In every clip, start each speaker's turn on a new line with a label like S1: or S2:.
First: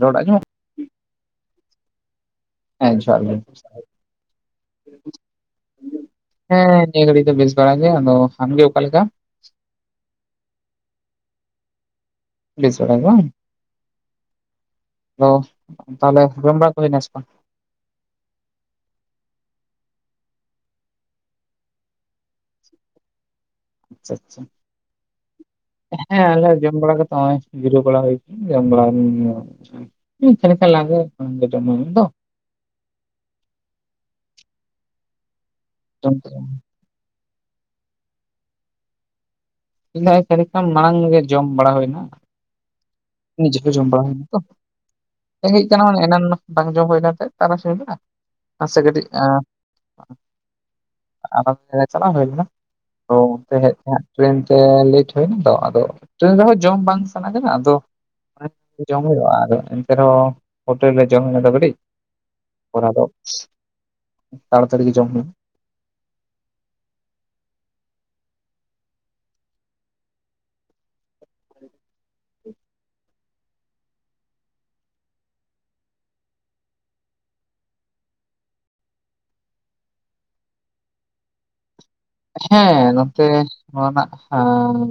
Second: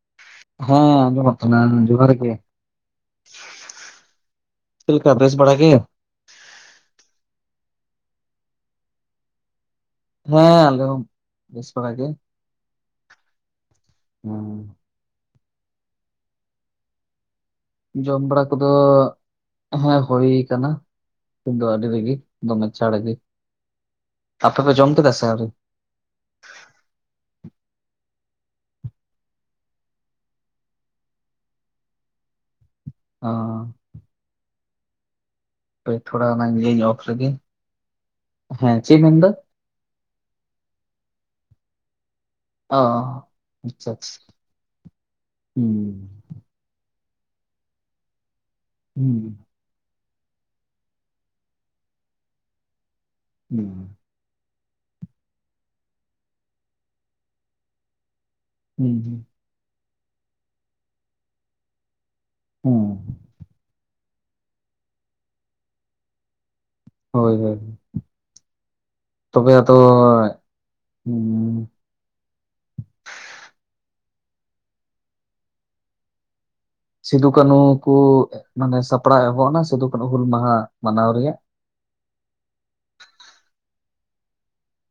S1: ᱨᱚᱲ ᱟᱡᱚᱢᱚᱜ
S2: ᱦᱮᱸ ᱟᱡᱚᱢᱚᱜ ᱠᱟᱱᱟ ᱡᱚᱦᱟᱨ ᱜᱮ
S1: ᱦᱮᱸ ᱡᱚᱦᱟᱨ ᱜᱮ
S2: ᱪᱮᱫ ᱞᱮᱠᱟ ᱵᱮᱥ ᱵᱟᱲᱟ ᱜᱮ?
S1: ᱦᱮᱸ ᱱᱤᱭᱟᱹ ᱜᱷᱟᱲᱤᱡ ᱫᱚ ᱵᱮᱥ ᱵᱟᱲᱟ ᱜᱮ᱾ᱟᱫᱚ ᱟᱢᱜᱮ ᱚᱠᱟ ᱞᱮᱠᱟ?
S2: ᱦᱮᱸ ᱟᱞᱮ ᱦᱚᱸ ᱵᱮᱥ ᱵᱟᱲᱟ ᱜᱮ᱾
S1: ᱵᱮᱥ ᱵᱟᱲᱟ ᱜᱮ ᱵᱟᱝ
S2: ᱦᱮᱸ
S1: ᱟᱫᱚ ᱛᱟᱦᱞᱮ ᱡᱚᱢ ᱵᱟᱲᱟ ᱠᱚ ᱦᱳᱭ ᱱᱟᱥᱮ ᱵᱟᱝ?
S2: ᱡᱚᱢ ᱵᱟᱲᱟ ᱠᱚᱫᱚ ᱦᱮᱸ ᱦᱳᱭ ᱠᱟᱱᱟ᱾ ᱫᱚ ᱟᱹᱰᱤ ᱨᱮᱜᱮ ᱫᱚᱢᱮ ᱪᱷᱟᱲ ᱜᱮ
S1: ᱟᱪᱪᱷᱟ ᱟᱪᱪᱷᱟ
S2: ᱟᱯᱮ ᱯᱮ ᱡᱚᱢ ᱠᱮᱫᱟ ᱥᱮ ᱟᱣᱨᱤ?
S1: ᱦᱮᱸ ᱟᱞᱮ ᱦᱚᱸ ᱡᱚᱢ ᱵᱟᱲᱟ ᱠᱟᱛᱮ ᱱᱚᱜᱚᱭ ᱡᱤᱨᱟᱹᱣ ᱵᱟᱲᱟ ᱦᱩᱭ ᱠᱟᱱᱟ ᱡᱚᱢ ᱵᱟᱲᱟ ᱦᱩᱸᱦᱩᱸ ᱪᱮᱫ ᱠᱷ ᱞᱟᱜᱮ ᱡ ᱛᱚ [inaudible]
S2: ᱦᱚ
S1: ᱡᱚᱢ
S2: ᱛᱷᱚᱲᱟ
S1: ᱠᱮᱫᱟ
S2: ᱚᱱᱟᱧ ᱞᱤᱱ ᱚᱯᱷ ᱨᱮᱜᱮ᱾ ᱦᱮᱸ ᱪᱮᱫ ᱢᱮᱱᱫᱟ?
S1: ᱤᱧ ᱫᱚ ᱠᱷᱟᱱᱤᱠ ᱠᱷᱚᱱ ᱢᱟᱲᱟᱝ ᱜᱮ ᱡᱚᱢ ᱵᱟᱲᱟ ᱦᱳᱭᱱᱟ
S2: ᱚ
S1: ᱱᱤᱡᱮ ᱠᱚ ᱡᱚᱢ
S2: ᱟᱪᱪᱷᱟ
S1: ᱵᱟᱲᱟ
S2: ᱟᱪᱪᱷᱟ
S1: ᱦᱳᱭ ᱱᱟ ᱛᱚᱸ ᱨᱮᱜᱮᱡ ᱠᱟᱱᱟ
S2: ᱦᱩᱸ
S1: ᱮᱱᱟᱱ ᱵᱟᱝ ᱡᱚᱢ ᱦᱩᱭ ᱞᱮᱱ ᱛᱟᱦᱮᱱ ᱛᱟᱨᱟᱥᱤᱧ ᱵᱮᱲᱟ᱾ ᱱᱟᱥᱮ ᱠᱟᱹᱴᱤᱡ
S2: ᱦᱩᱸ
S1: ᱟᱨ ᱟᱫᱚ ᱠᱟᱞᱮ ᱪᱟᱞᱟᱣ ᱦᱩᱭ ᱞᱮᱱᱟ ᱳ
S2: ᱦᱩᱸ
S1: [inaudible] ᱴᱨᱮᱱ ᱛᱮ ᱞᱮᱴ ᱦᱳᱭ ᱱᱟ ᱛᱚ ᱟᱫᱚ ᱴᱨᱮᱱ ᱨᱮᱦᱚᱸ ᱡᱚᱢ ᱵᱟᱝ ᱥᱟᱱᱟ ᱠᱟᱱᱟ ᱟᱫᱚ ᱡᱚᱢ
S2: ᱦᱩᱸ
S1: ᱦᱩᱭᱩᱜᱼᱟ ᱟᱫᱚ ᱮᱱᱛᱮ ᱨᱮᱦᱚᱸ ᱦᱳᱴᱮᱞ ᱨᱮ ᱡᱚᱢ ᱦᱩᱭᱱᱟ ᱫᱚ ᱠᱟᱹᱴᱤᱡ ᱚᱱᱟ ᱫᱚ
S2: ᱦᱩᱸ
S1: ᱯᱤᱥ ᱛᱟᱲᱟᱛᱟᱲᱤ ᱜᱮ ᱡᱚᱢ ᱦᱩᱭᱩᱜ
S2: ᱦᱳᱭ ᱦᱳᱭ ᱛᱚᱵᱮ ᱟᱫᱚ ᱦᱩᱸ
S1: [unintelligible]
S2: ᱥᱤᱫᱩ ᱠᱟᱹᱱᱩ ᱠᱚ ᱢᱟᱱᱮ ᱥᱟᱯᱲᱟᱣ ᱮᱦᱚᱵ ᱱᱟ ᱥᱤᱫᱩ ᱠᱟᱹᱱᱩ ᱦᱩᱞ ᱢᱟᱦᱟ ᱢᱟᱱᱟᱣ ᱨᱮᱭᱟᱜ
S1: ᱦᱮᱸ ᱱᱚᱛᱮ ᱱᱚᱣᱟ ᱨᱮᱱᱟᱜ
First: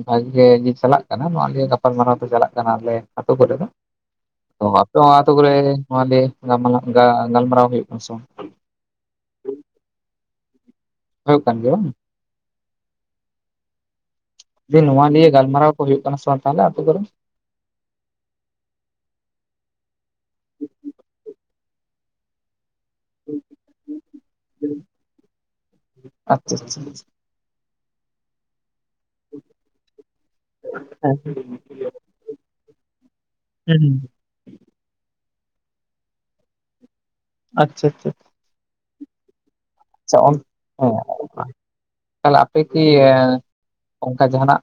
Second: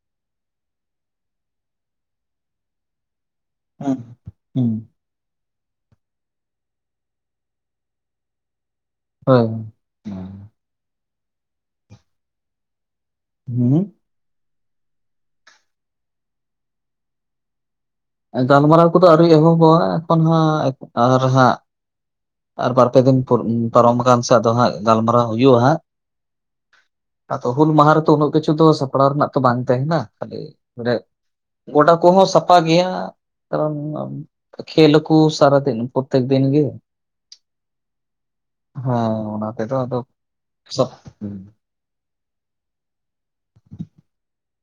S1: ᱵᱷᱟᱜᱮ ᱜᱮ ᱪᱟᱞᱟᱜ ᱠᱟᱱᱟ ᱱᱚᱣᱟ ᱜᱮ ᱜᱟᱯᱟᱞᱢᱟᱨᱟᱣ ᱠᱚ ᱪᱟᱞᱟᱜ ᱠᱟᱱᱟ ᱞᱮ ᱟᱛᱳ ᱠᱚᱨᱮ ᱫᱚ
S2: ᱦᱩᱸ ᱦᱩᱸ
S1: ᱟᱫᱚ ᱚ ᱟᱛᱩ ᱠᱚᱨᱮ ᱱᱚᱣᱟ ᱜᱮ ᱞᱤᱭᱟᱹ ᱜᱟᱞ ᱢᱟᱞᱟ ᱜᱟᱞᱢᱟᱨᱟᱣ ᱦᱩᱭᱩᱜ ᱠᱟᱱᱟ ᱥᱮ ᱵᱟᱝ?
S2: ᱦᱳᱭ ᱦᱩᱸ
S1: ᱦᱳᱭᱳᱜ ᱠᱟᱱ ᱜᱮᱭᱟ ᱵᱟᱝ
S2: ᱦᱩᱸ
S1: ᱫᱤᱧ ᱱᱚᱣᱟ ᱱᱤᱭᱮ ᱜᱟᱞᱢᱟᱨᱟᱣ ᱠᱚ ᱦᱩᱭᱩᱜ ᱠᱟᱱᱟ ᱥᱮ ᱵᱟᱝ ᱛᱟᱦᱚᱞᱮ ᱟᱹᱛᱩ ᱠᱚᱨᱮ?
S2: ᱜᱟᱞᱢᱟᱨᱟᱣ ᱠᱚᱫᱚ ᱟᱹᱣᱨᱤ ᱮᱦᱚᱵᱚᱜᱼᱟ ᱮᱠᱷᱚᱱ ᱦᱟᱸᱜ ᱟᱨ ᱦᱟᱸᱜ ᱟᱨ ᱵᱟᱨᱯᱮ ᱫᱤᱱ ᱯᱚᱨ ᱯᱟᱨᱚᱢ ᱟᱠᱟᱱ ᱥᱮ ᱟᱫᱚ ᱦᱟᱸᱜ ᱜᱟᱞᱢᱟᱨᱟᱣ ᱦᱩᱭᱩᱜᱼᱟ ᱦᱟᱸᱜ
S1: ᱟᱪᱪᱷᱟ ᱟᱪᱪᱷᱟ
S2: ᱟᱫᱚ ᱦᱩᱞ ᱢᱟᱦᱟ ᱨᱮᱛᱚ ᱩᱱᱟᱹᱜ ᱠᱤᱪᱷᱩ ᱫᱚ ᱥᱟᱯᱲᱟᱣ ᱨᱮᱱᱟᱜ ᱛᱚ ᱵᱟᱝ ᱛᱟᱦᱮᱱᱟ ᱠᱷᱟᱹᱞᱤ ᱚᱰᱮ ᱜᱚᱰᱟ ᱠᱚᱦᱚᱸ ᱥᱟᱯᱷᱟ ᱜᱮᱭᱟ ᱠᱟᱨᱚᱱ
S1: ᱦᱩᱸ ᱦᱩᱸ
S2: ᱠᱷᱮᱞ ᱟᱠᱚ ᱥᱟᱨᱟ ᱫᱤᱱ ᱯᱨᱚᱛᱮᱠ ᱫᱤᱱ ᱜᱮ
S1: ᱟᱪᱪᱷᱟ ᱟᱪᱪᱷᱟ
S2: ᱦᱮᱸ ᱚᱱᱟ ᱛᱮᱫᱚ ᱟᱫᱚ
S1: ᱟᱪᱪᱷᱟ
S2: ᱥᱟᱯ ᱯᱟᱢ
S1: ᱛᱟᱦᱚᱞᱮ ᱟᱯᱮ ᱠᱤ ᱚᱱᱠᱟ ᱡᱟᱦᱱᱟᱜ